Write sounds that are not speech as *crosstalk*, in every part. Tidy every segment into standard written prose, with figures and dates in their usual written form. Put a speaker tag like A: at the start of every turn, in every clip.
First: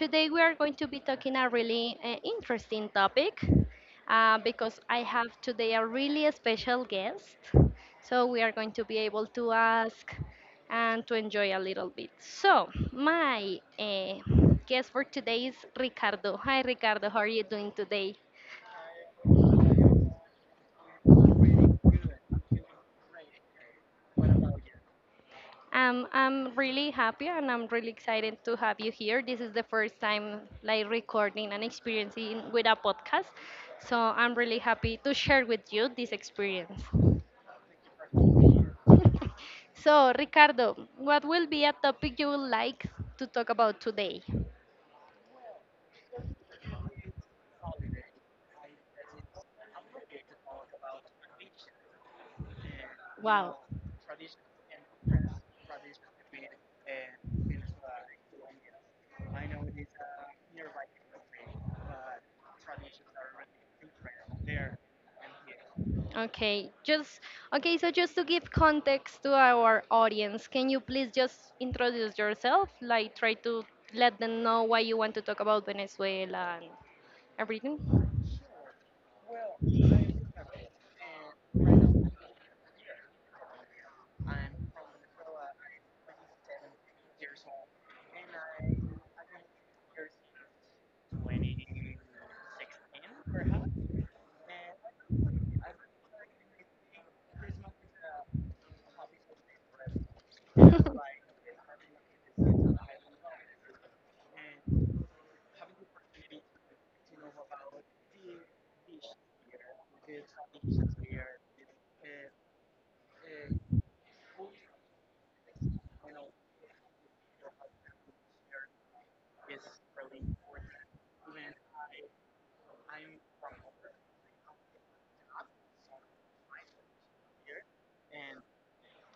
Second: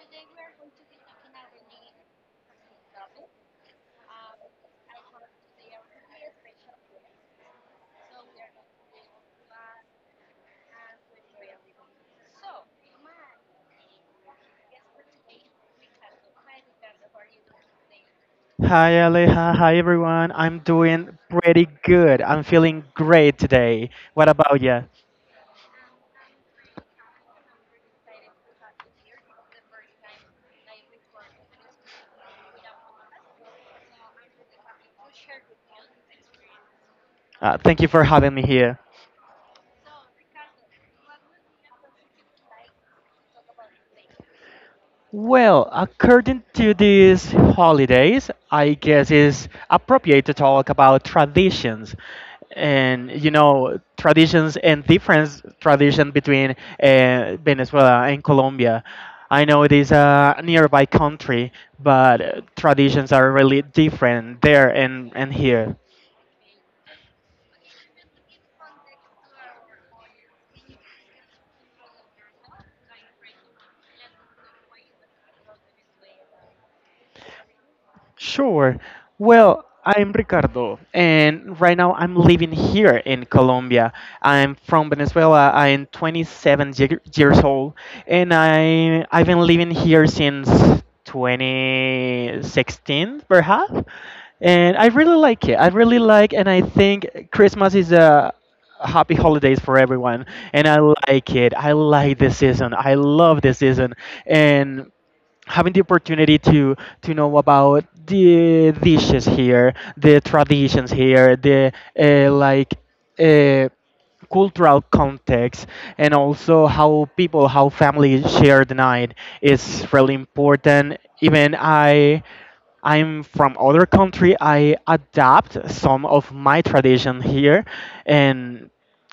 A: Today we are going to be talking a really interesting topic because I have today a really special guest. So we are going to be able to ask and to enjoy a little bit. So my guest for today is Ricardo. Hi Ricardo, how are you doing today?
B: Hi Aleha, hi everyone. I'm doing pretty good. I'm feeling great today. What about you?
A: I'm really happy and I'm really excited to have you here. This is the first time like recording and experiencing with a podcast. So I'm really happy to share with you this experience.
B: Thank you for having me here.
A: So Ricardo, what will be a topic you would like to talk about today?
B: Well, according to these holidays, I guess it's appropriate to talk about traditions and you
A: Wow.
B: know traditions and difference tradition between Venezuela and Colombia. I know it is a nearby country, but traditions are really different there and here.
A: Okay, just okay. So just to give context to our audience, can you please just introduce yourself? Like try to let them know why you want to talk about Venezuela and everything.
B: Sure. Well, I'm Ricardo, and right now I'm living here in Colombia. I'm from Venezuela. I'm 27 years old, and I've been living here since 2016, perhaps. And I really like it. I really like, and I think Christmas is a happy holidays for everyone. And I like it. I like this season. I love this season. And having the opportunity to know about the dishes here, the traditions here, the uh, like uh, cultural context, and also how people, how families share the night is really important. Even I. I'm from other country. I adapt some of my tradition here, and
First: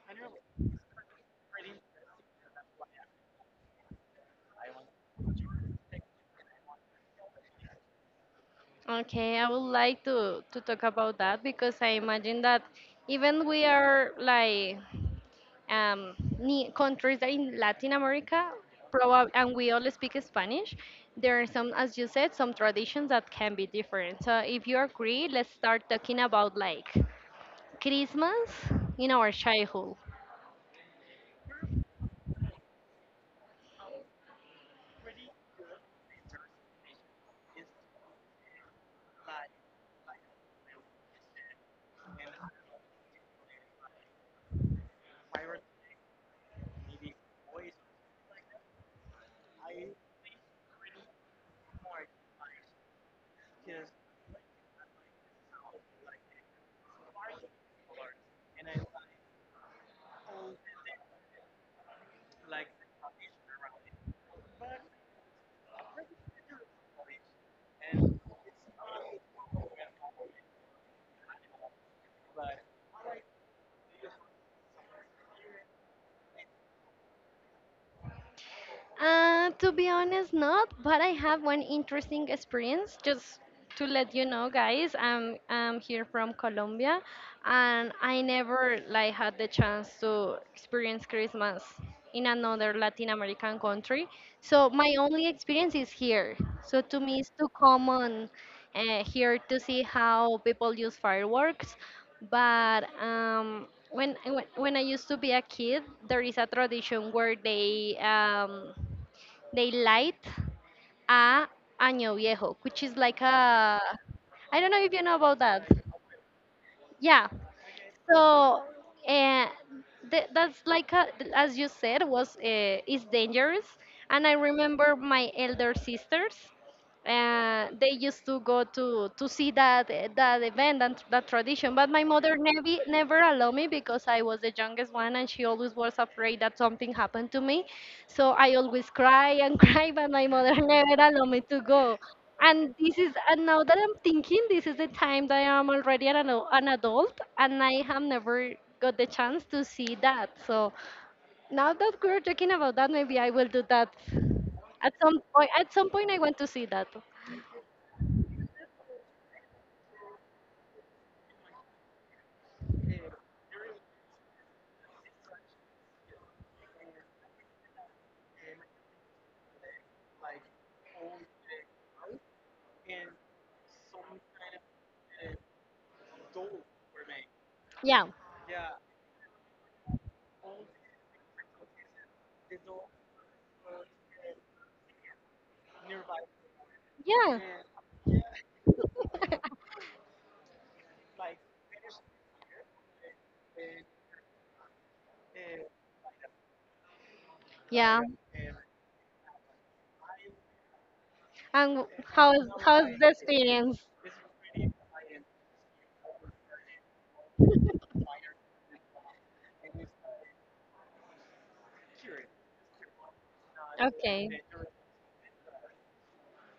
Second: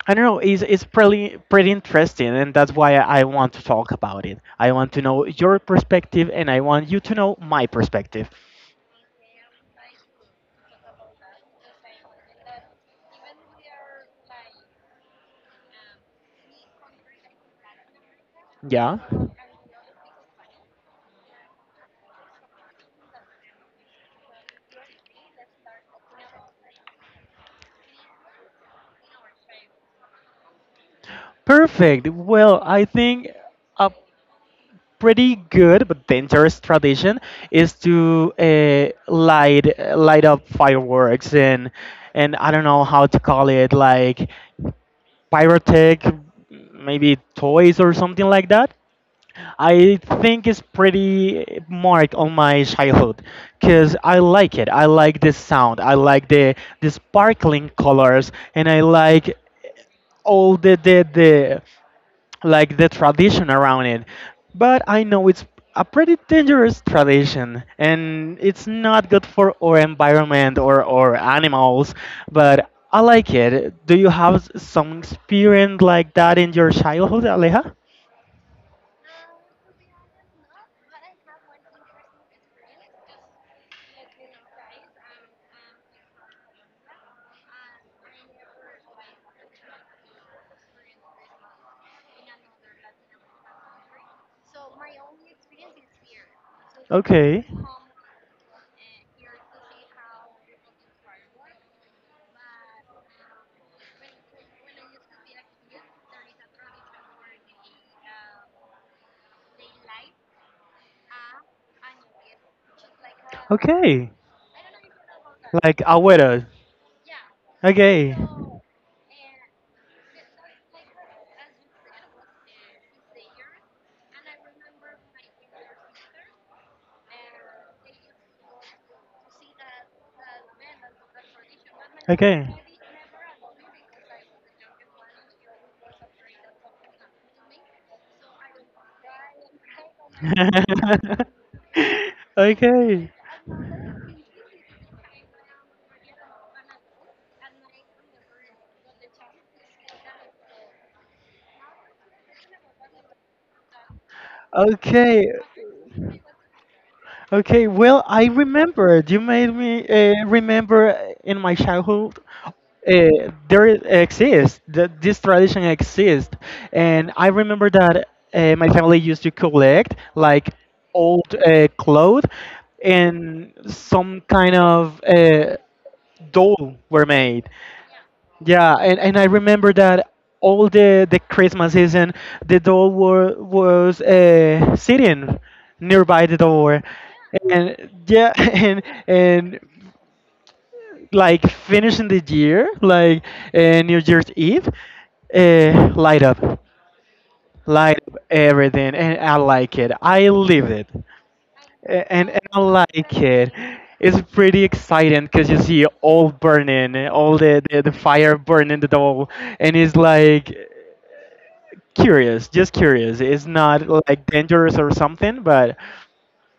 B: I don't know. It's pretty interesting, and that's why I want to talk about it. I want to know your perspective, and I want you to know my perspective.
A: Okay, I would like to talk about that because I imagine that even we are like um, countries that in Latin America,
B: Yeah.
A: and we all speak Spanish, there are some, as you said, some traditions that can be different. So if you agree, let's start talking about like Christmas in our childhood.
B: Perfect. Well, I think a pretty good but dangerous tradition is to light up fireworks and I don't know how to call it like pyrotech, maybe toys or something like that. I think it's pretty marked on my childhood because I like it. I like the sound. I like the sparkling colors, and I like all the tradition around it. But I know it's a pretty dangerous tradition and it's not good for our environment or animals, but I like it. Do you have some experience like that in your childhood, Aleja?
A: To be honest, not, but I have one interesting experience. Just to let you know, guys, I'm here from Colombia, and I never like had the chance to experience Christmas in another Latin American country. So my only experience is here. So to me, it's
B: Okay.
A: too common here to see how people use fireworks. But when I used to be a kid, there is a tradition where they light a Año Viejo, which is like a
B: Okay.
A: I don't know if you know about that.
B: Like Aguero.
A: Yeah,
B: Okay.
A: so, and that's like a, as you said, was is dangerous. And I remember my elder sisters. They used to go to see that event and that tradition, but my mother
B: Okay.
A: never allowed me because I was the youngest one, and she always was afraid that something happened to me. So I always cry and *laughs* cry, but my mother *laughs* never allowed
B: *laughs*
A: me to go. And this
B: Okay.
A: is, and now that I'm thinking, this is the time that I'm already an adult and I have never got the chance to see that. So now that we're talking about that, maybe I will do that at some
B: Okay,
A: point. At some point, I want to see that.
B: Okay, well, I remembered. You made me remember in my childhood. Exists that this tradition exists, and I remember that my family used to collect like old clothes, and some kind of doll were made.
A: Yeah.
B: Yeah, and I remember that all the Christmas season, the doll was sitting nearby the door,
A: Yeah.
B: and yeah, *laughs* and like finishing the year, like New Year's Eve, uh, light up, light
A: Yeah.
B: up everything, and I like it. I lived it.
A: And
B: And
A: how's,
B: I
A: how's the
B: like it.
A: experience?
B: It's pretty exciting because you see all burning, all the fire
A: *laughs*
B: burning the doll, and it's like curious, just curious. It's not like
A: Okay.
B: dangerous or something, but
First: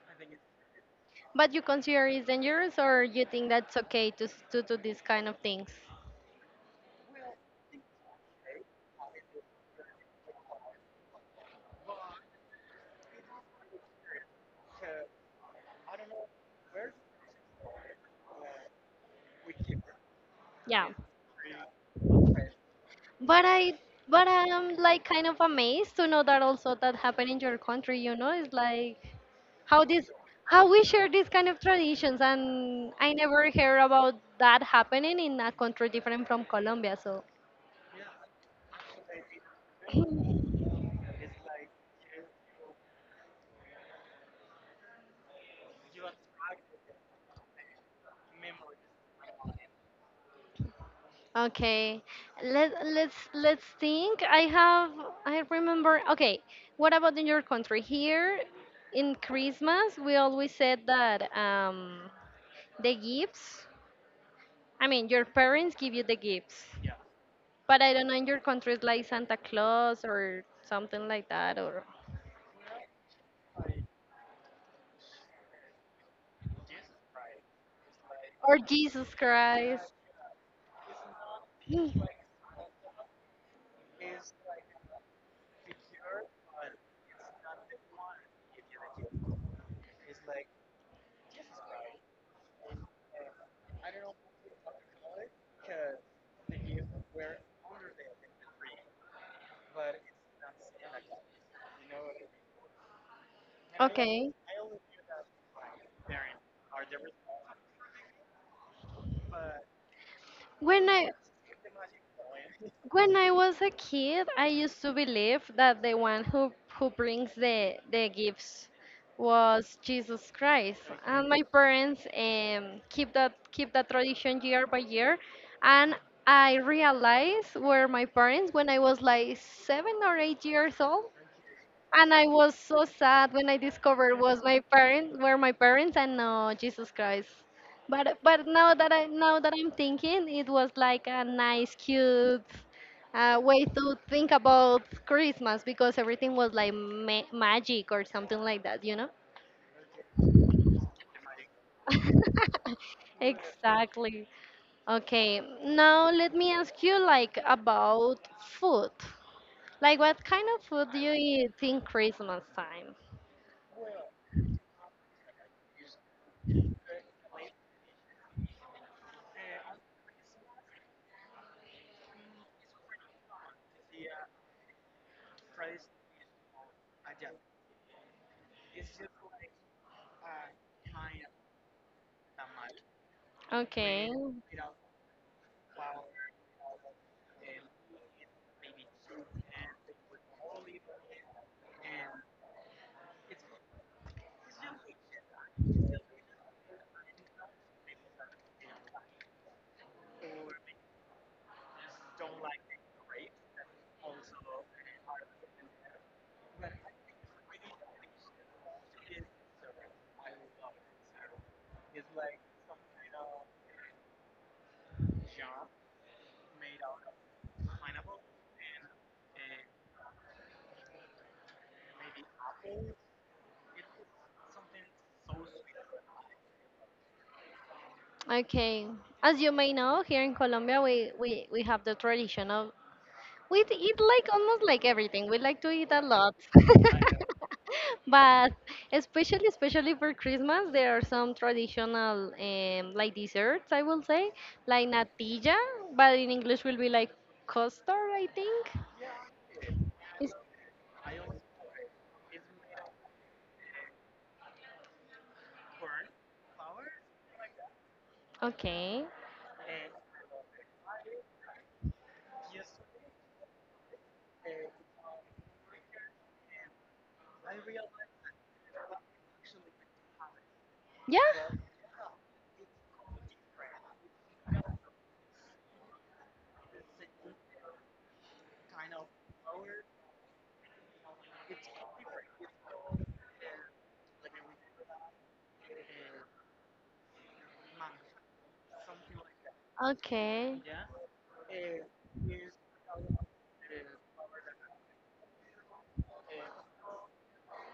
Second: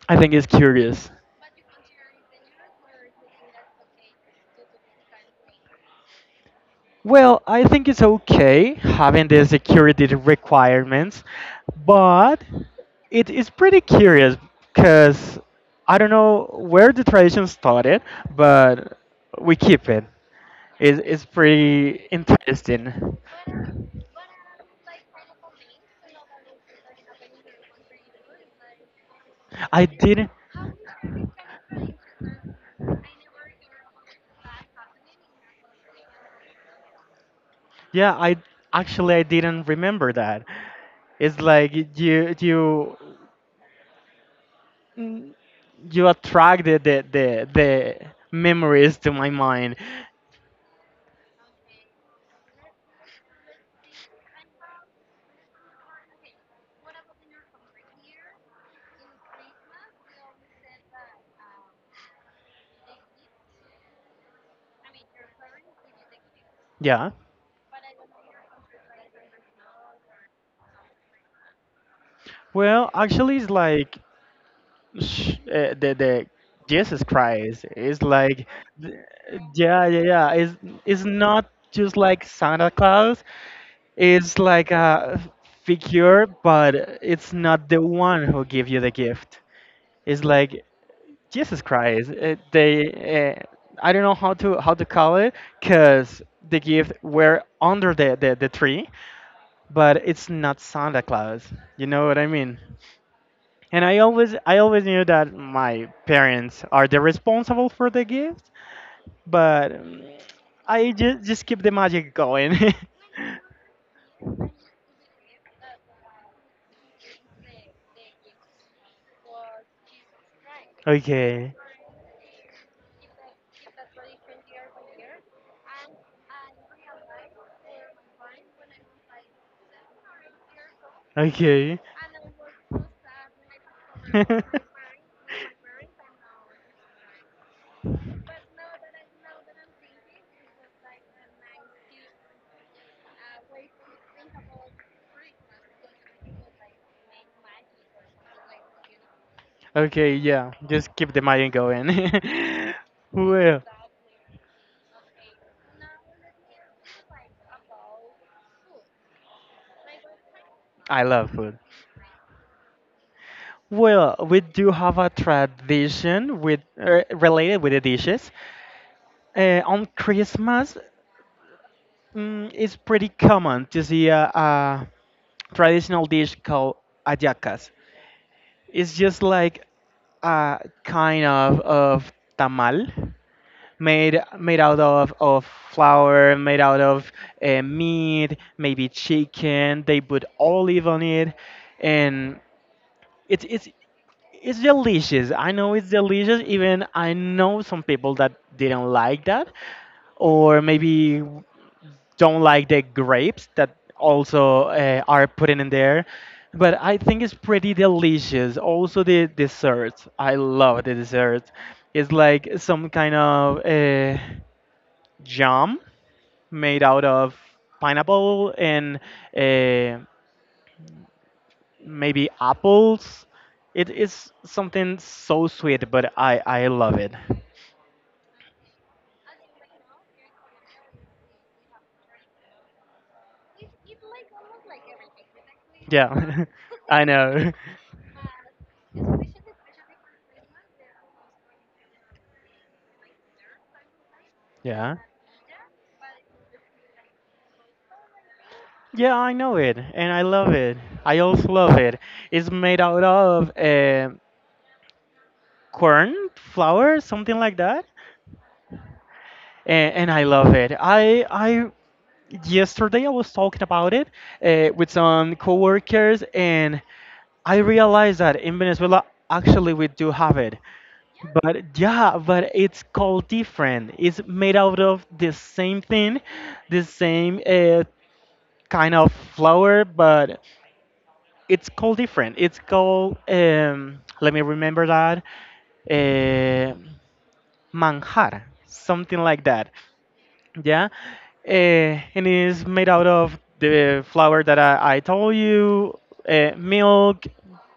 B: I think it's curious.
A: But you consider it's dangerous, or you think that's okay to to do these kind of things?
B: Well, I think it's okay having the security requirements, but it is pretty curious because I don't know where the tradition started, but we keep it.
A: Yeah.
B: It's pretty interesting.
A: But I'm like kind of amazed to know that also that happened in your country. You know, it's like how
B: I
A: this
B: didn't,
A: how we share these kind of traditions, and I never hear about that happening in a country different from Colombia. So
B: Yeah, I actually I didn't remember
A: *clears throat*
B: that. It's like you mm, you attracted the memories to my mind.
A: okay, let's think. I remember. Okay, what about in your country? Here in Christmas, we always said that the gifts. I mean, your parents give you the gifts,
B: Yeah.
A: but I don't know in your country it's like Santa Claus or something like that,
B: Well, actually, it's like sh- the Jesus Christ. It's like,
A: or
B: th-
A: Jesus
B: yeah,
A: Christ.
B: yeah, yeah. It's not just
A: Mm.
B: like Santa Claus. It's like a figure, but it's not the one who give you the gift. It's like Jesus Christ. I don't know how to call it, cause the gift were under the tree, but it's not Santa Claus. You know what I mean? And I
A: Okay.
B: always I always knew that my parents are the responsible for the gift, but
A: When
B: I
A: I
B: just keep the magic going.
A: When I was a kid, I used to believe that the one who brings the gifts was Jesus Christ.
B: *laughs*
A: And my
B: Okay.
A: parents keep that tradition year by year. And I realized were my parents when I was like 7 or 8 years old
B: Okay.
A: and I was so sad when I discovered was
B: *laughs*
A: my parents were my parents and no Jesus Christ. But now that I now that I'm thinking, it was like a nice, cute way to think about Christmas because everything was like magic or something like that, you know.
B: Okay, yeah. Just keep the magic going.
A: *laughs*
B: *laughs* Well,
A: Exactly. Okay, now let me ask you like about food. Like what kind of food do
B: I
A: you
B: love
A: eat
B: food.
A: in Christmas time?
B: Well, we do have a tradition with related with the dishes. On Christmas, it's pretty common to see a traditional dish called ayacas. It's just like a kind of tamal
A: Okay.
B: made out of flour, made out of meat, maybe chicken. They put olive on it, and it's it's it's delicious. I know it's delicious. Even I know some people that didn't like that, or maybe don't like the grapes that also are put in there. But I think it's pretty delicious. Also the desserts. I love the desserts. It's like some kind of jam made out of pineapple and uh, maybe apples. It is something so sweet, but I love it.
A: Okay. As you may know, here in Colombia, we have the tradition of eat like almost like everything. We like to eat a lot,
B: Yeah, *laughs* I know.
A: *laughs* but especially for Christmas, there are some traditional like desserts. I will say
B: *laughs*
A: like
B: Yeah.
A: natilla, but in English will be like custard. I think.
B: Yeah, I know it, and I
A: Is
B: love it. I also love it. It's made out of corn flour, something like that,
A: okay.
B: and, I love it. I yesterday I was talking about it with some coworkers, and I realized that in Venezuela actually we do have it.
A: Yeah.
B: But yeah, but it's called different. It's made out of the same thing, the same kind of flour, but it's called different. It's called let me remember that uh, manjar, something like that.
A: Okay.
B: Yeah, and it's made out of the flour that I told you, milk,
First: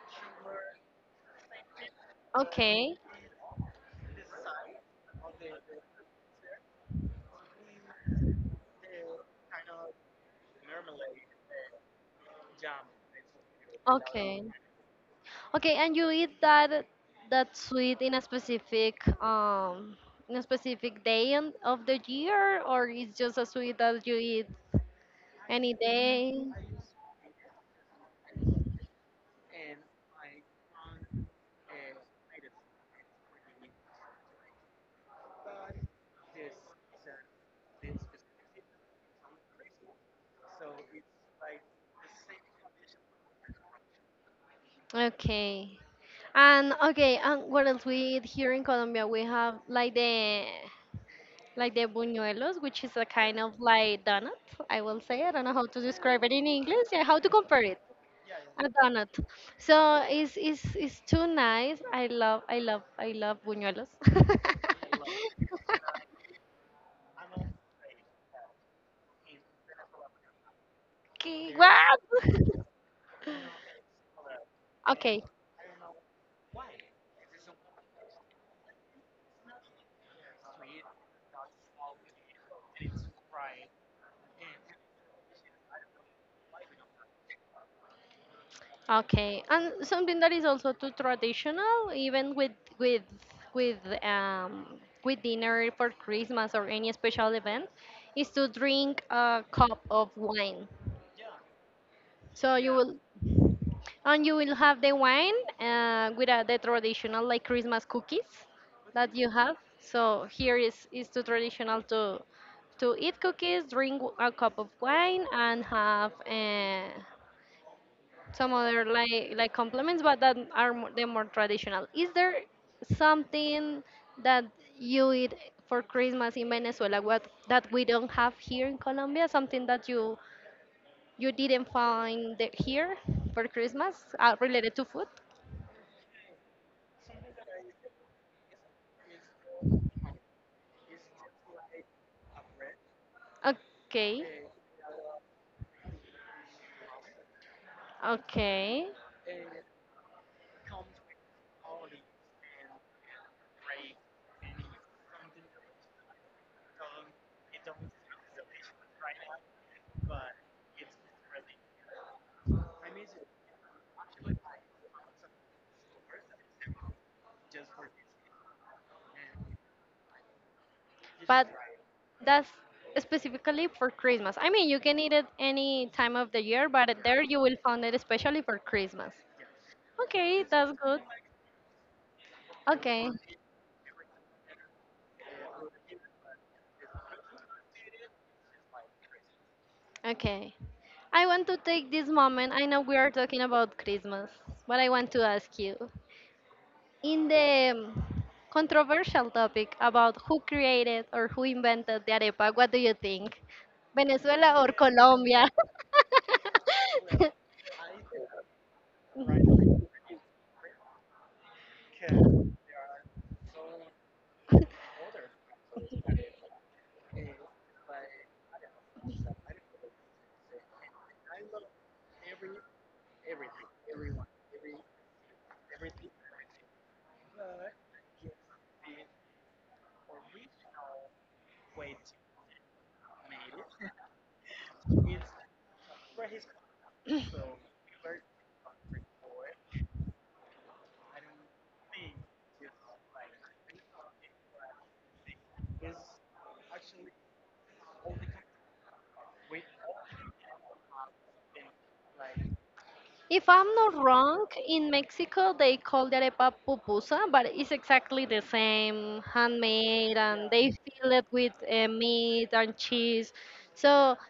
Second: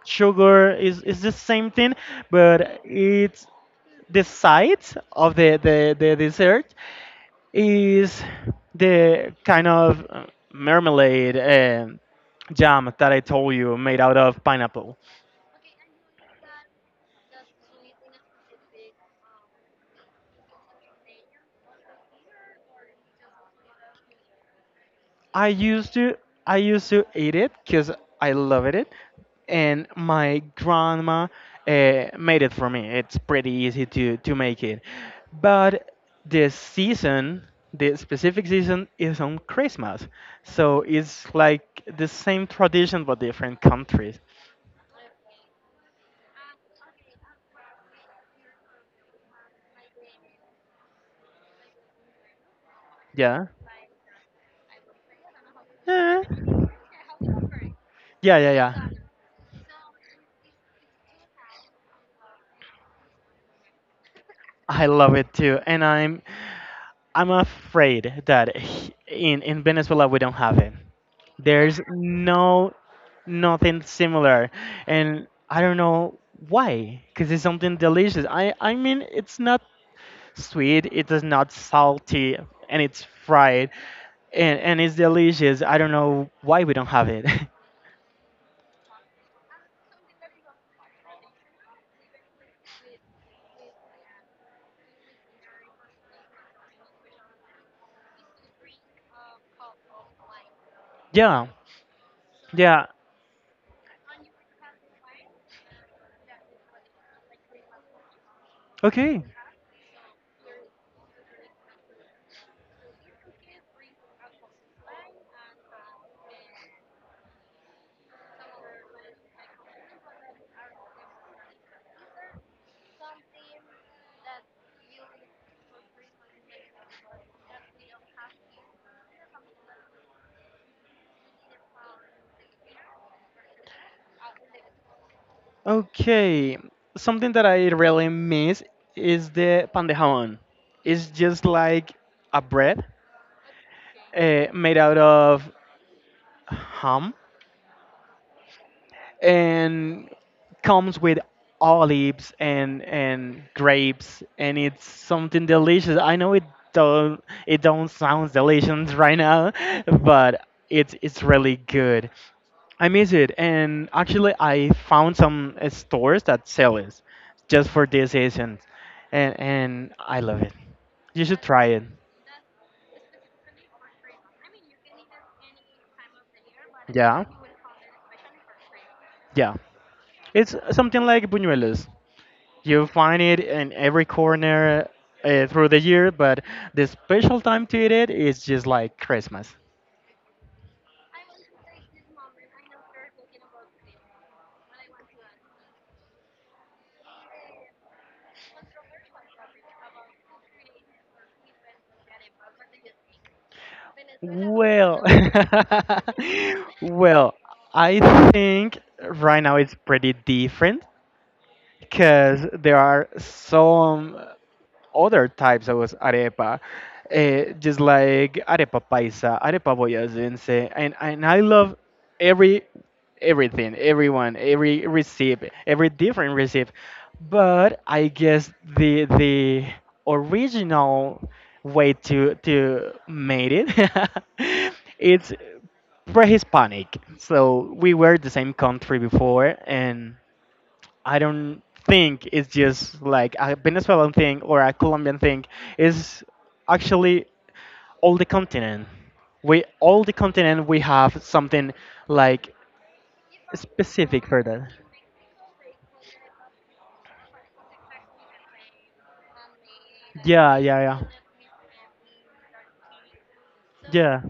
B: sugar is the same thing, but
A: Okay.
B: it's the side of the dessert is the kind of marmalade. Jam that I told you made out
A: Okay.
B: of pineapple.
A: Okay, and you eat that that sweet in a specific day of the year, or it's just a sweet that you eat
B: I
A: any
B: used to
A: day?
B: I used to eat it because I loved it, and my grandma made it for me. It's pretty easy to make it, but the season, the specific season, is on Christmas, so it's like the same tradition but different countries.
A: Okay. And okay, and what else we eat here in Colombia? We have like the buñuelos, which is a kind
B: Yeah.
A: of like donut, I will say. I don't know how to
B: Eh.
A: describe it in English. Yeah, how to compare it?
B: Yeah, yeah,
A: A
B: yeah.
A: donut. So it's too nice. I love, I love, I love buñuelos.
B: I
A: *laughs*
B: love it too, and I'm afraid that in Venezuela we don't have it.
A: Okay,
B: There's
A: what?
B: no Nothing similar,
A: Okay,
B: and I don't know why. Because it's something delicious. I mean it's not sweet. It is not salty, and it's fried, and it's delicious. I don't know why we don't have it.
A: okay, and something that is also too traditional, even with with um with dinner for Christmas or any special event, is to drink a cup of wine.
B: *laughs* Yeah,
A: So you
B: yeah.
A: will and you will have the wine with the traditional like Christmas cookies that
B: Okay,
A: you have. So here is too traditional to eat cookies, drink a cup of wine, and have some other like compliments, but that are the more traditional. Is there something that you eat for Christmas in Venezuela what that we don't have here in Colombia? Something that you didn't find here for Christmas related to food?
B: okay. Something that I really miss is the pan de jamón. It's just like a bread
A: Okay,
B: made out of ham
A: okay.
B: and comes with olives and grapes and it's something delicious. I know it don't sound delicious *laughs* right now, but it's really good. I miss it and actually I found some stores that sell it just for this season and I love it. You should
A: But
B: try it.
A: that's specifically for Christmas. I mean, you can eat it any time of the year, but there
B: Yeah.
A: you will find it especially for Christmas.
B: Yeah.
A: Okay,
B: It's
A: that's good.
B: something like buñuelos. You
A: Okay,
B: find it in every corner through the year, but the special time to eat it is just like Christmas.
A: okay. I want to take this moment. I know we are talking about Christmas, but I want to ask you in the controversial topic about who created or who invented the arepa, what do you think? Venezuela or
B: Well,
A: Colombia?
B: *laughs* well,
A: *laughs*
B: I think right now it's pretty different because there are some other types of arepa, eh, just like arepa paisa, arepa boyacense, and I love every everything, everyone, every recipe, every different recipe, but I guess the original way to made it *laughs* it's pre-Hispanic. So we were the same country before, and I don't think it's just like a Venezuelan thing or a Colombian thing. It's actually all the continent. We all The continent we have something like
A: If I'm not
B: specific for
A: wrong,
B: that.
A: in Mexico they call the arepa pupusa, but it's exactly the same, handmade, and
B: Yeah,
A: they
B: yeah, yeah.
A: fill it with meat and cheese. So
B: Yeah.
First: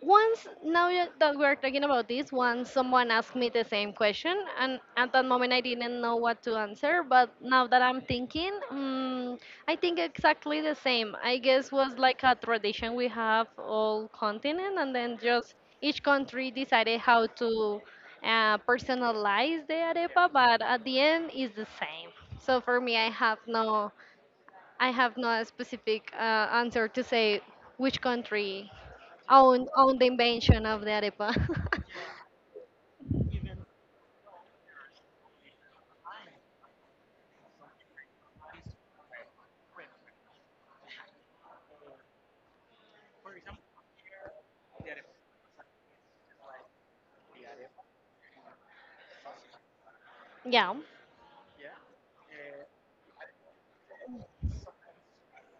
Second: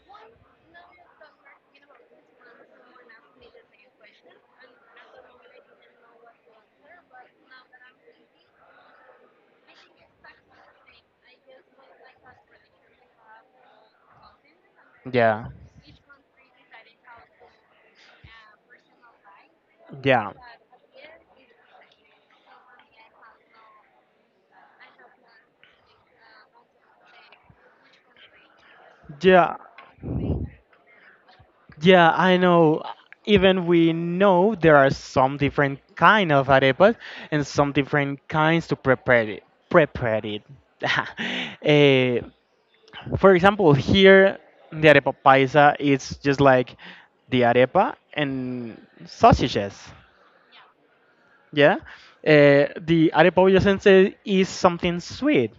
A: once that we're talking about this once someone asked me the same question and at that moment I didn't know what to answer but now that I'm thinking, I think exactly the same I guess was like a tradition we have all continent and then
B: Yeah.
A: just each country decided how to personalize the arepa
B: Yeah.
A: but at the end is the same so for me I have not a specific answer to say which country
B: Yeah.
A: owned the invention of the arepa.
B: Yeah, I know. Even we know there are some different kind of arepas and some different kinds to prepare it. Prepare it. *laughs* Eh, for example, here the arepa paisa is just like the arepa and sausages.
A: *laughs* yeah,
B: Yeah, eh, the arepa boyacense is something sweet.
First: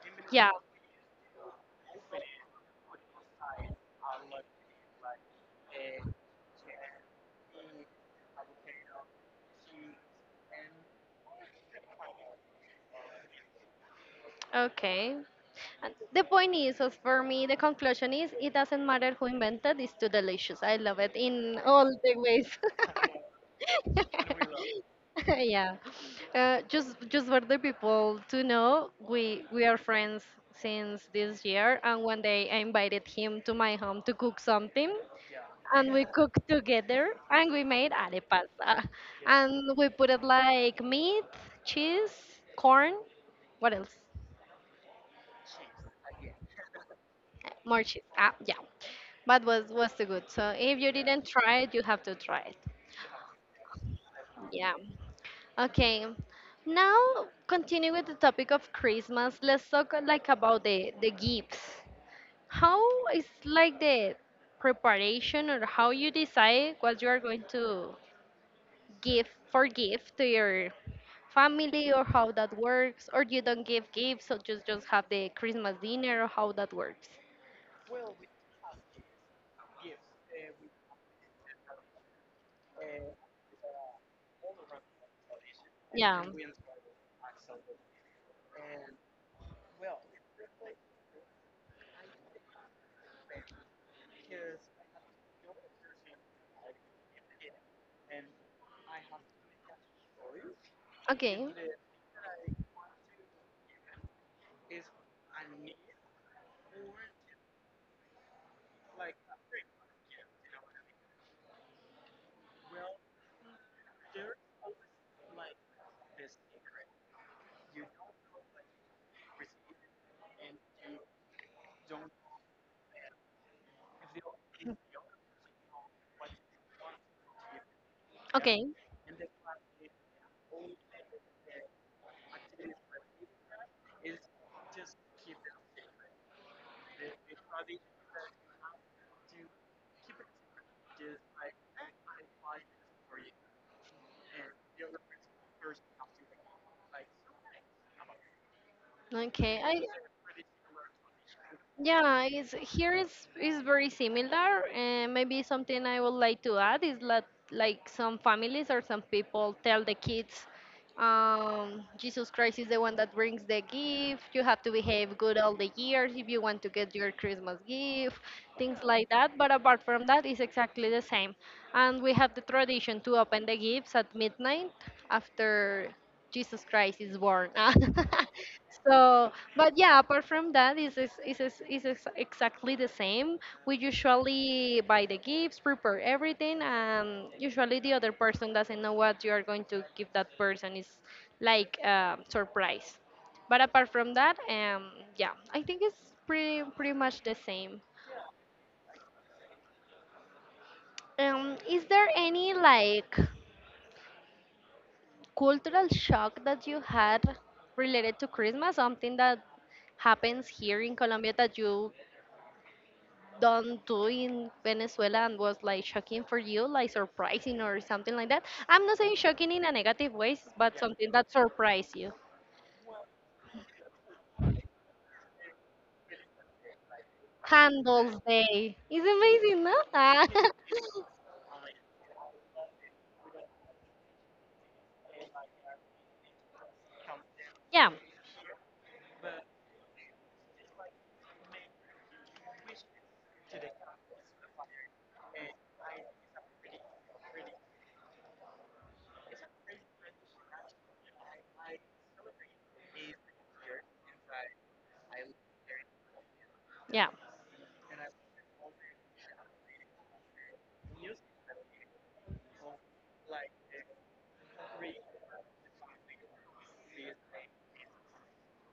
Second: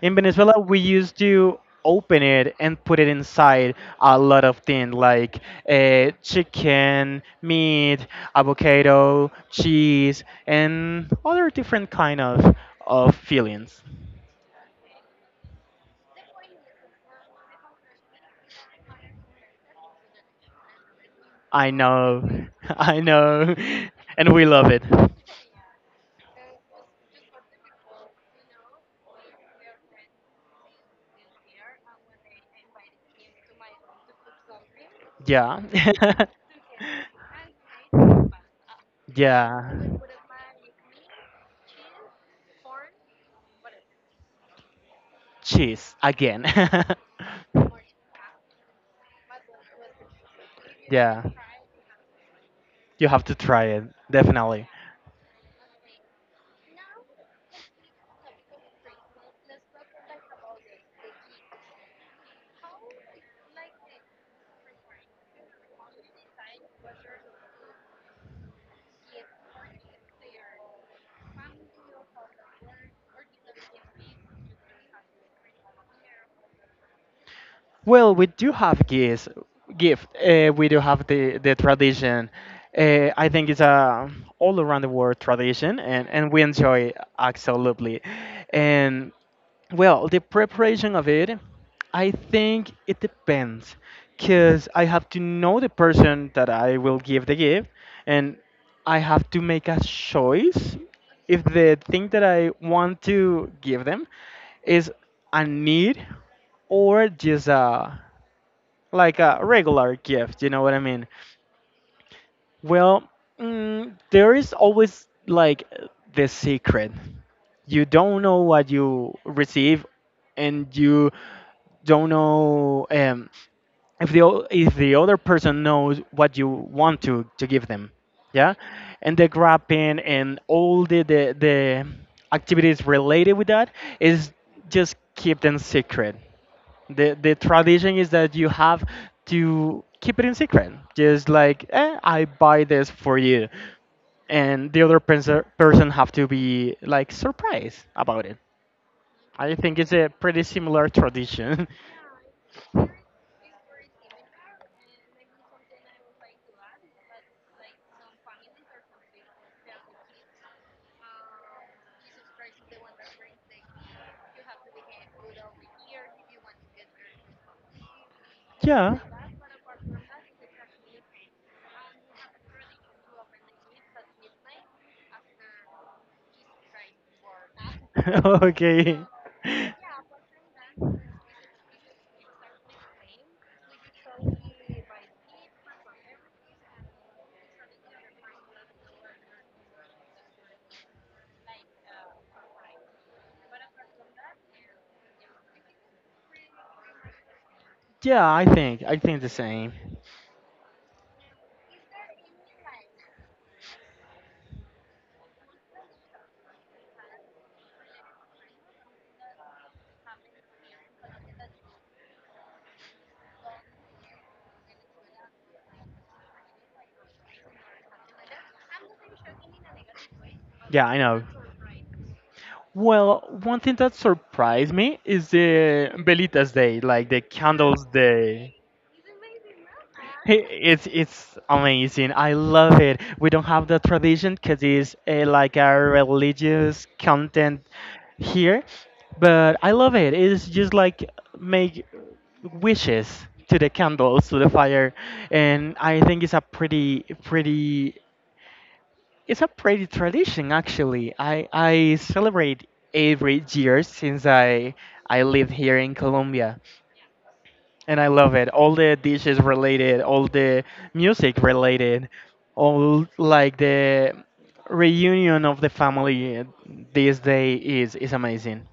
B: In
A: yeah,
B: Venezuela, we used to open it and put it inside a lot of things like chicken, meat, avocado, cheese, and other different kind of fillings.
A: okay. And the point is, as for me, the conclusion is it doesn't matter who invented. It's too delicious. I love it in
B: I
A: all the
B: know,
A: ways.
B: *laughs* I know, *laughs* and we love
A: *laughs*
B: it.
A: yeah, just for the people to know, we are friends since this year, and one day I invited him to my home to cook something
B: Yeah,
A: and we cooked together and we made arepas.
B: *laughs*
A: And
B: yeah.
A: we put it like meat, cheese, corn. What else?
B: Cheese again. *laughs*
A: More cheese. Ah, yeah. But was too good. So if you
B: Yeah,
A: didn't try it, you have to try it.
B: you have to try it definitely.
A: Yeah. Okay. Now continue with the topic of Christmas. Let's talk like about the gifts. How is like the preparation or how you decide what you are going to give for gift to your family or how that works, or you don't give gifts, so just have the Christmas dinner or how that works.
B: Well, we do have gifts. Gift. We do have the tradition. I think it's a all around the world tradition, and
A: Yeah.
B: we enjoy absolutely. And well, the preparation of it, I think it depends, because I have to know the person that I will give the gift, and I have to make a choice if
A: Okay.
B: the thing that I want to give them is a need or just a like a regular gift. You know what I mean? Well, there is always like the secret. You don't know what you receive, and you don't know if the other person knows what you want to give them. Yeah,
A: Okay.
B: and the grapping and all the activities related with that is just keep them secret. The tradition is that you have to keep it in secret, just like eh, I buy this for you, and the other person have to be like surprised about it. I
A: Okay,
B: think
A: I
B: it's a pretty similar tradition.
A: yeah, it's here is very similar, and maybe something I would like to add is that like some families or some people tell the kids, Jesus Christ is the one that brings the gift. You have to behave good all the years if you want to get your Christmas gift,
B: *laughs*
A: things
B: Yeah.
A: like that. But apart from that, it's exactly the same, and we have the tradition to open the gifts at midnight after Jesus Christ is born. *laughs*
B: *laughs* Okay.
A: so, but yeah, apart from that, exactly the same. We usually buy the gifts, prepare everything, and usually the other person doesn't know what you are going to give that person. It's like a surprise. But apart from that, yeah, I think it's pretty much the same.
B: Yeah, I think the same.
A: Is there any like cultural shock that you had related to Christmas, something that happens here in Colombia that you don't do in Venezuela and was like shocking for you, like surprising or something like that. I'm not saying shocking in a negative way, but
B: Yeah, I
A: something
B: know.
A: that surprised you.
B: Well, one thing that surprised me is the Velitas Day, like the candles
A: Candles
B: day.
A: Day. Is amazing, no? Ah.
B: Hey, It's amazing. I love it. We don't have the tradition because it's like a religious content
A: *laughs* yeah,
B: here, but I love it. It's just like make wishes to the candles, to the fire, and I think it's a pretty pretty it's a pretty tradition, actually. I celebrate every year since I live here in Colombia,
A: yeah.
B: and I love it. All the dishes related, all the music related, all like the reunion of the family this day is amazing.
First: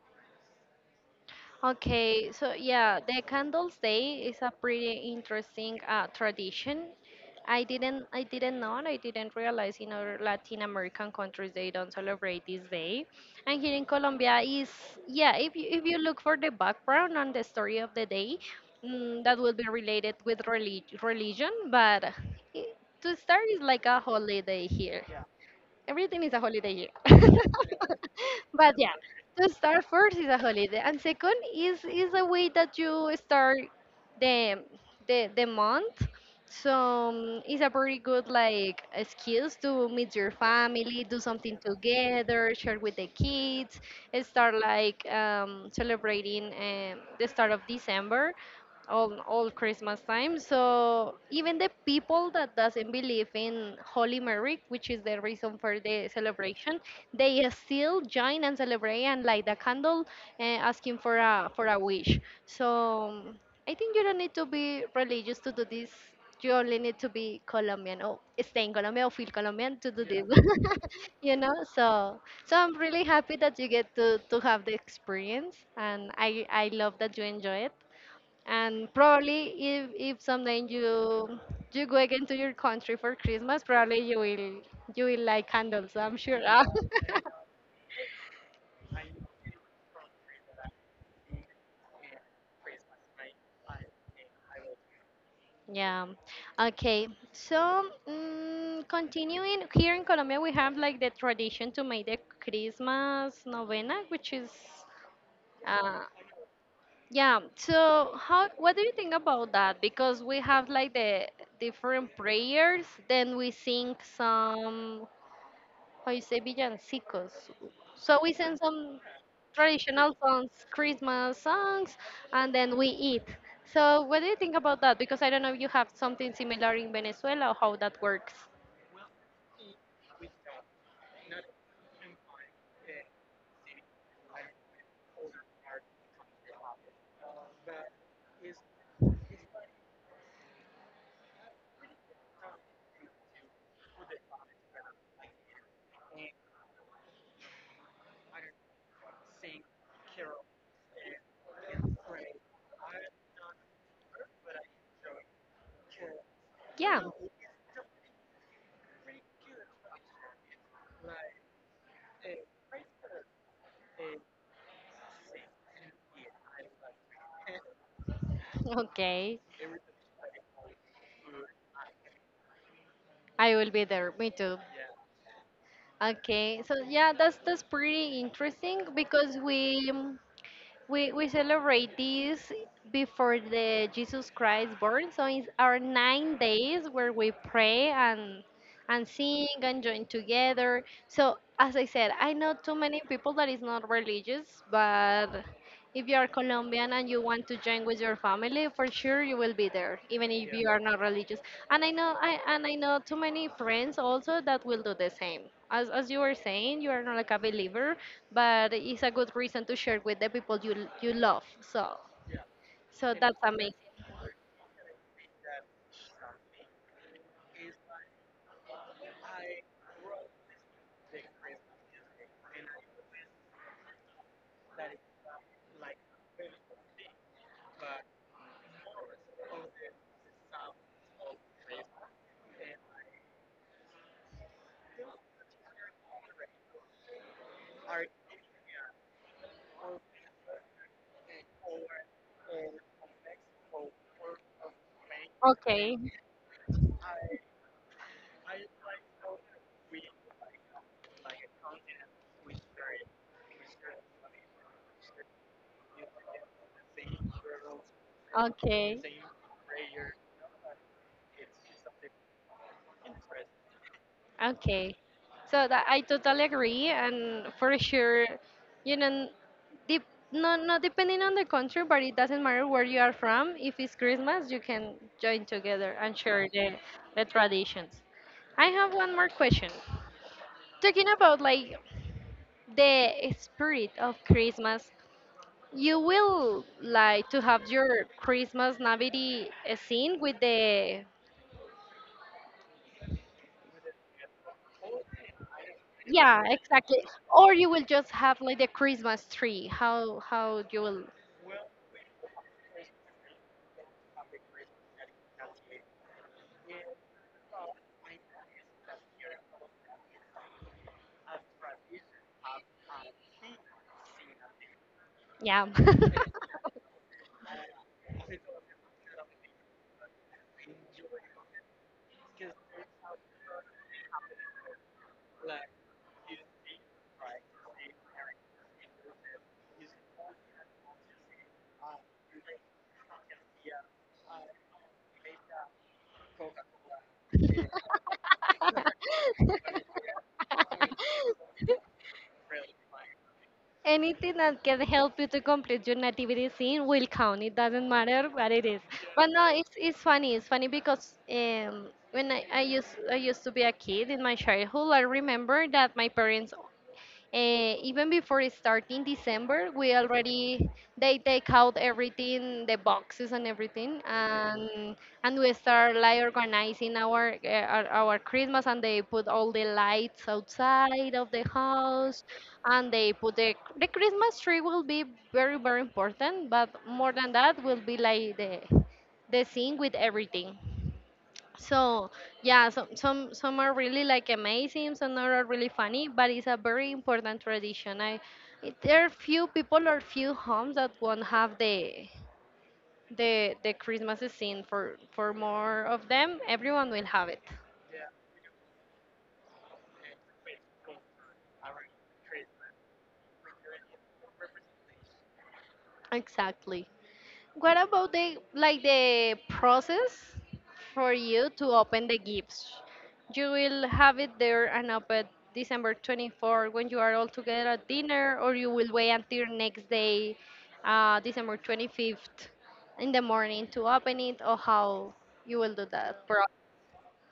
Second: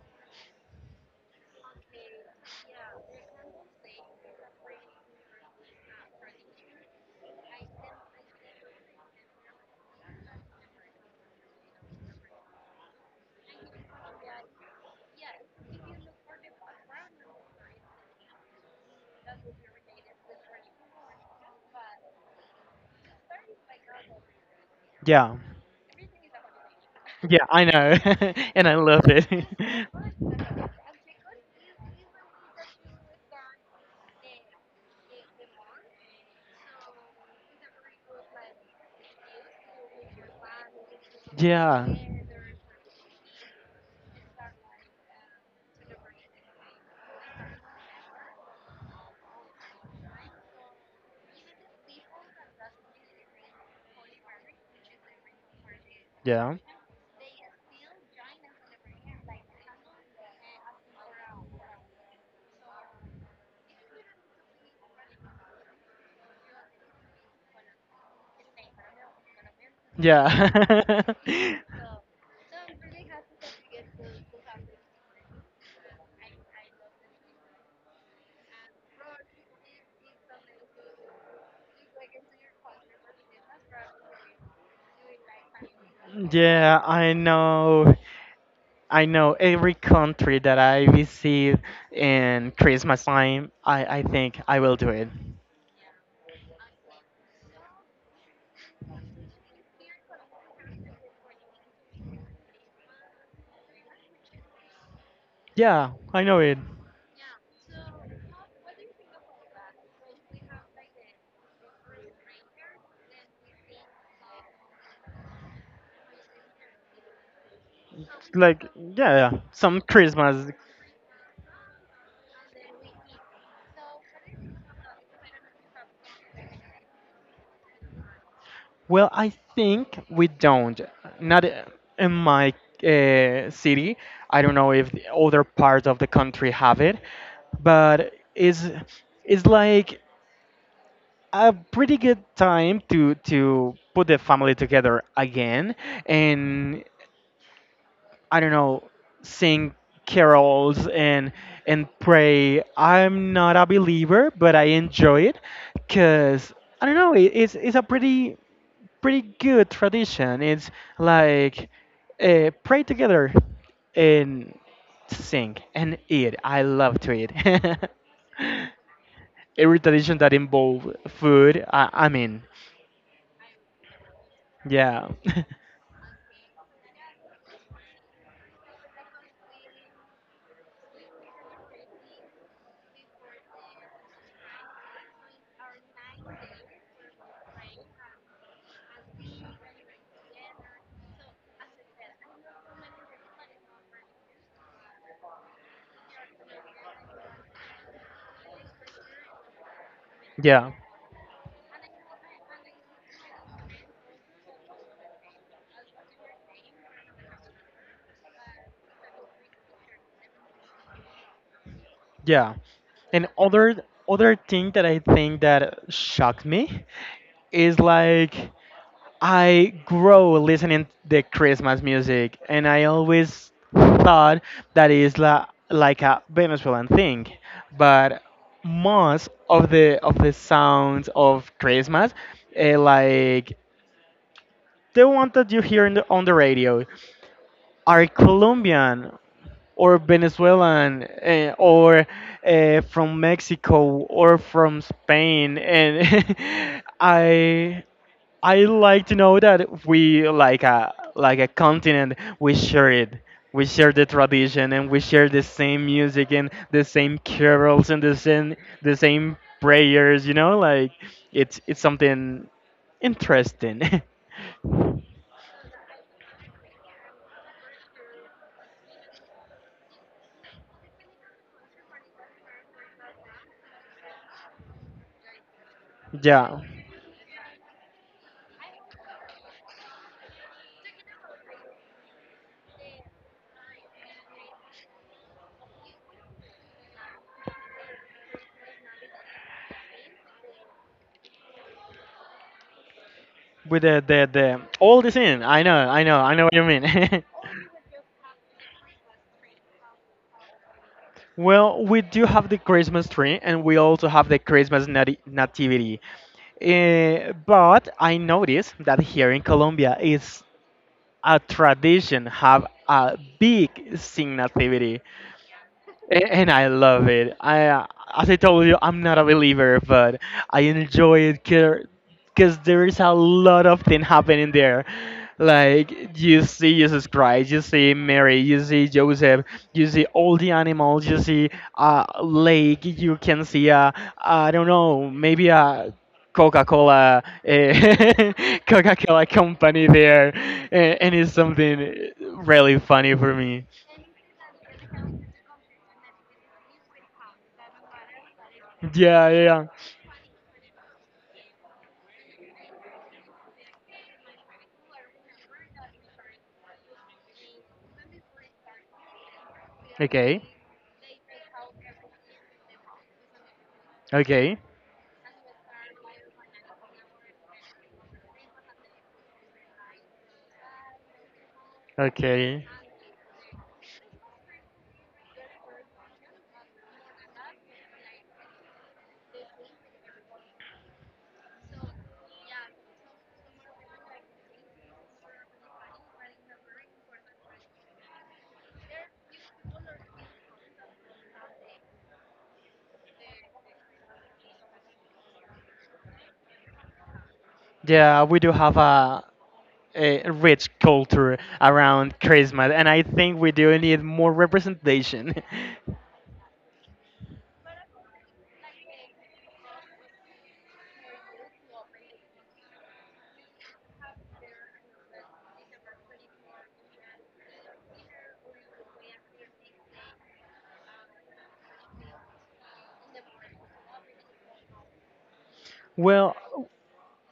A: Okay, so yeah, the Candles Day is a pretty interesting tradition. I didn't know, and I didn't realize in other Latin American countries they don't celebrate this day. And here in Colombia is, yeah, if you look for the background and the story of the day, that will be related with religion, but it, to start is like a holiday here.
B: Yeah,
A: Everything is a holiday here. *laughs*
B: yeah, I know, *laughs* and I
A: But yeah,
B: love it.
A: to start, first is a holiday and second is a way that you start the the month. So it's
B: *laughs*
A: a very good like excuse to meet your family, do something
B: Yeah.
A: together, share with the kids and start like celebrating the start of December, all Christmas time. So even the people that doesn't believe in Holy Mary, which is the reason for the
B: Yeah.
A: celebration, they still join and celebrate and light a candle and asking for a wish. So I think you don't need to be religious to do this. You only need to be Colombian or stay in Colombia or feel Colombian to do this.
B: Yeah.
A: *laughs* you know,
B: *laughs*
A: so so I'm really happy that you get to have the experience, and I love that you enjoy it. And probably if someday you you go again to your country for Christmas, probably you will like candles. I'm sure.
B: Yeah,
A: *laughs*
B: I know. I know every country that I visit in Christmas time, I think I will do it.
A: Yeah. Okay. So, continuing here in Colombia, we have like the tradition to make the Christmas novena, which is,
B: Yeah,
A: uh,
B: I know it.
A: yeah. So, how? What do you think about that? Because we have like the different prayers, then we sing some hoy se villancicos. So we sing
B: Like,
A: some
B: yeah, yeah, some
A: traditional songs,
B: Christmas.
A: Christmas songs, and then we eat. So what do you think about that? Because I don't know if you have something similar in Venezuela or how that works.
B: Well, I think we don't. Not in my city. I don't know if the other parts of the country have it, but it's like a pretty good time to put the family together again and I don't know, sing carols and pray. I'm not a believer, but I enjoy it because I don't
A: Yeah.
B: know. It,
A: *laughs*
B: it's it's a pretty good tradition. It's like pray together and sing and eat. I love to eat. *laughs*
A: Okay.
B: Every tradition that involve food, I mean,
A: I will be there. Me too.
B: yeah,
A: Okay. So yeah, that's pretty interesting because we we celebrate this before the Jesus Christ born. So it's our 9 days where we pray and sing and join together. So as I said, I know too many people that is not religious, but if you are Colombian and you want to join with your family, for sure you will be there, even
B: *laughs*
A: if you
B: yeah.
A: are not religious. And I know too many friends also that will do the same. As you were saying, you are not like a believer, but it's a good reason to share with the people you you love. So
B: Yeah.
A: so
B: And
A: that's amazing.
B: other thing that I think that shocked me is like I grow listening the Christmas music and I always thought that is la, like a Venezuelan thing. But most of the sounds of Christmas like the one that you hear in on the radio are Colombian or Venezuelan or from Mexico or from Spain, and
A: Okay.
B: *laughs* I I like to know that we like a continent we share it. We share the tradition and we share the same music and the same carols and the
A: Okay.
B: same prayers. You know, like it's something interesting.
A: Okay, so that I totally agree, and for sure, you know, dep not depending on the country, but it doesn't matter where you are from. If it's Christmas, you can join together and share
B: *laughs* yeah,
A: the traditions. I have one more question. Talking about like the spirit of Christmas, you will like to have your Christmas nativity scene with the
B: with the all the scene. I know, I know, I know
A: Yeah,
B: what you
A: exactly.
B: mean.
A: Or you will just have like the Christmas tree. How you will
B: *laughs* well, we do have the Christmas tree, and we also have the Christmas nati- nativity. Eh, but I noticed that here in Colombia is a tradition have a big sing nativity.
A: yeah. *laughs*
B: A- and I love it. As I told you, I'm not a believer, but I enjoy it because there is a lot of things happening there. Like you see Jesus Christ, you see Mary, you see Joseph, you see all the animals, you see a lake, you can see a I don't know, maybe a Coca-Cola, *laughs* Coca-Cola company there, a- and it's something really funny for me.
A: Anything that can help you to complete your nativity scene will count. It doesn't matter what it is. But
B: Yeah, yeah,
A: no,
B: yeah.
A: it's funny. It's funny because when I used to be a kid in my childhood, I remember that my parents Eh, even before it starts in December, we
B: Okay,
A: already they take out everything, the boxes and everything,
B: okay,
A: and we start like organizing our our Christmas, and they put all the lights outside of the house,
B: okay.
A: and they put the Christmas tree will be very very important, but more than that will be like the thing with everything. So yeah, some are really like amazing, some are really funny, but it's a very important tradition. I it, there are few people or few homes that won't have the Christmas scene for more of them. Everyone will have it.
B: Yeah, we do have a rich culture around Christmas, and I think we do need more representation. *laughs*
A: Exactly. What about the like the process for you to open the gifts? You will have it there and up at December 24th when you are all together at dinner, or you will wait until next day, December 25th in the morning to open it, or how you will do that?
B: Well,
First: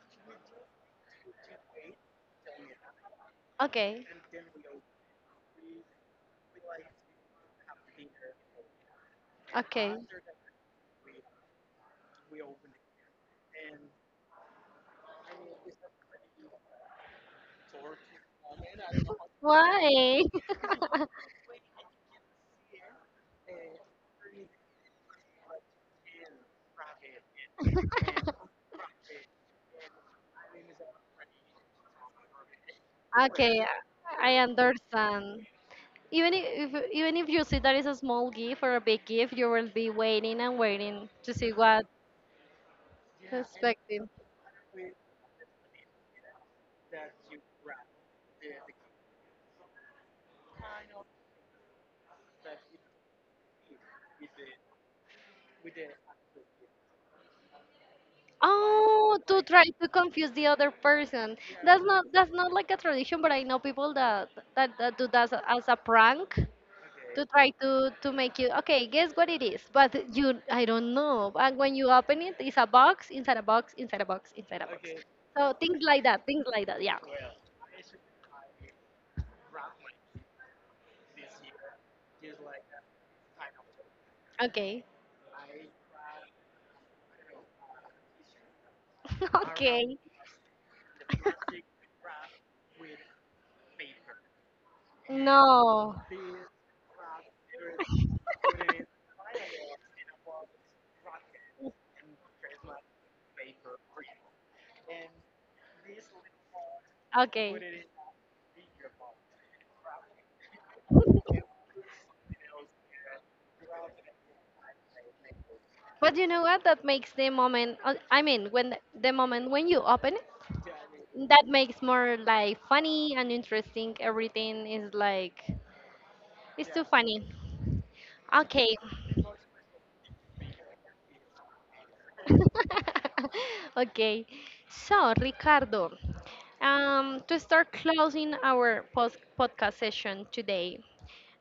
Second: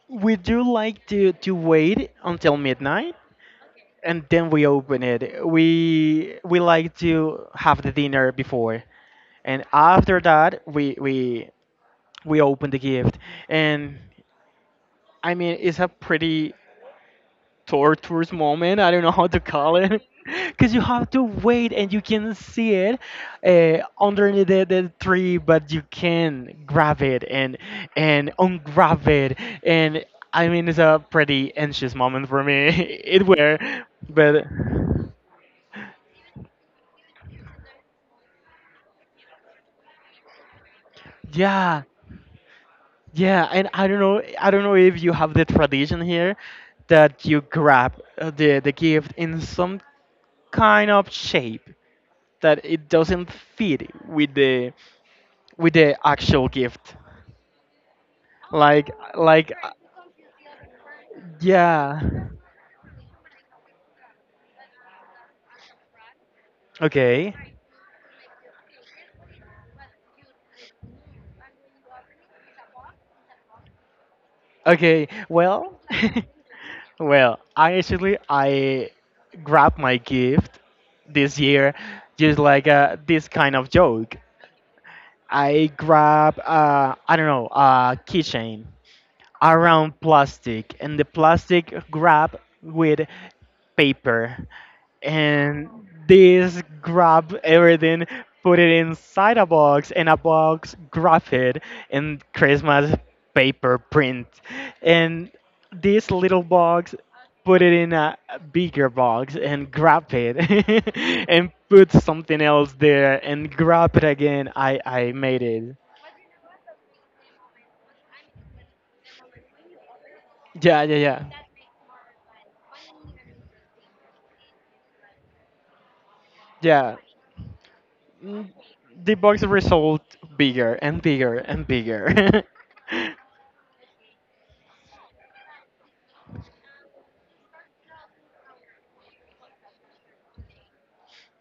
B: would you like to wait until midnight
A: Okay,
B: and then we open it? We like to have the dinner before, and
A: okay.
B: after that we we open the gift. And I mean, it's a pretty torturous moment. I don't know how to call it. *laughs*
A: Why? *laughs*
B: Because you have to wait and you can see it underneath the tree, but you can grab it and ungrab it. And I mean, it's a pretty anxious moment for me. *laughs* it were,
A: Okay, I
B: but
A: understand. If even if you see that it's a small gift or a big gift, you will be waiting and waiting to see
B: yeah,
A: what
B: yeah. And
A: Expecting.
B: I don't know if you have the tradition here that you grab the gift in some kind of shape that it doesn't fit with the actual gift. Like,
A: Oh, to
B: like,
A: try to confuse the other person. That's
B: yeah.
A: not that's not like a tradition, but I know people that that do that as a prank to
B: Okay,
A: try to make you okay. Guess what it is? But you, I don't know. And when you open it, it's a box inside a box inside a box inside a box.
B: okay.
A: So things
B: Well,
A: like that, things like that. Yeah.
B: *laughs* well, I actually I grabbed my gift this year, just like this kind of joke.
A: Okay.
B: I grab I don't know a keychain
A: *laughs* okay.
B: around plastic, and the plastic grab with paper, and
A: No.
B: this grab everything, put it inside a box, and a box graph it in christmas paper print, and this little box
A: Okay.
B: put it in a bigger box and grab it, *laughs* and put something else there and grab it again, I made it.
A: But you know what? That makes the moment. I mean, when the moment when you open it,
B: Yeah, yeah, yeah,
A: that makes more like funny and interesting. Everything is like it's too
B: yeah.
A: funny.
B: Mm,
A: Okay.
B: the box result bigger and bigger and bigger. *laughs*
A: *laughs* okay. So Ricardo, to start closing our post podcast session today,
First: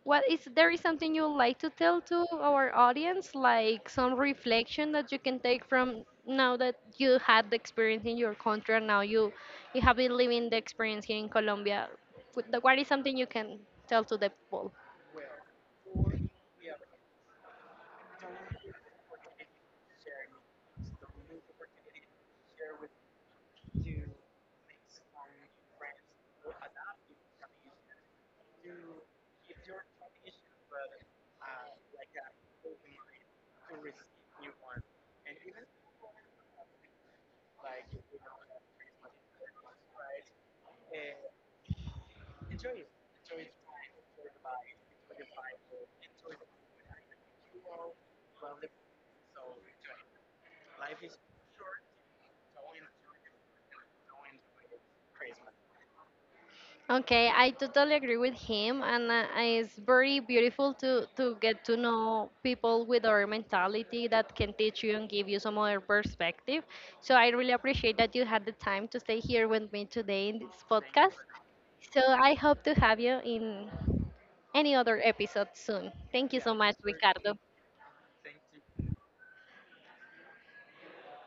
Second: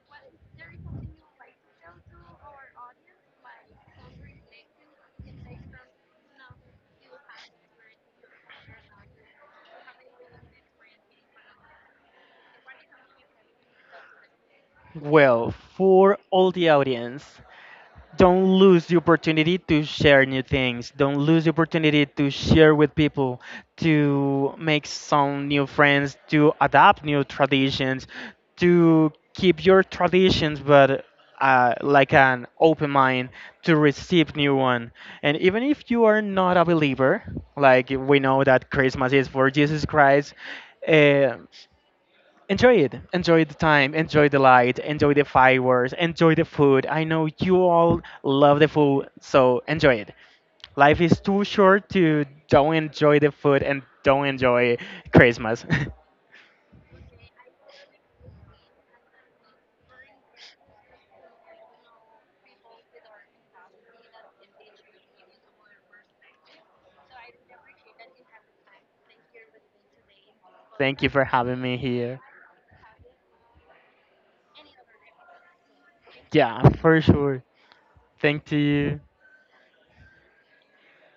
A: What is there is something you would like to tell to our audience, like some reflection that you can take from now that you had the experience in your country and now you have been living the experience here in Colombia? What is something you can tell to the people?
B: Well, for all the audience, don't lose the opportunity to share new things. Don't lose the opportunity to share with people, to make some new friends, to adapt new traditions, to keep your traditions, but like an open mind to receive new one. And even if you are not a believer, like we know that Christmas is for Jesus Christ, uh, enjoy it, enjoy the time, enjoy the light, enjoy the fireworks, enjoy the food. I know you all love the food so enjoy it. Life is too short to don't enjoy the food and don't enjoy christmas. *laughs*
A: Okay, I totally agree with him, and it's very beautiful to get to know people with our mentality that can teach you and give you some other perspective. So I really appreciate that you had the time to stay here with me today in this
B: Thank you
A: podcast.
B: for having me
A: So
B: here.
A: I hope to have you in any other episode soon. Thank you so
B: Yeah,
A: much,
B: for
A: Ricardo.
B: sure, thank to you.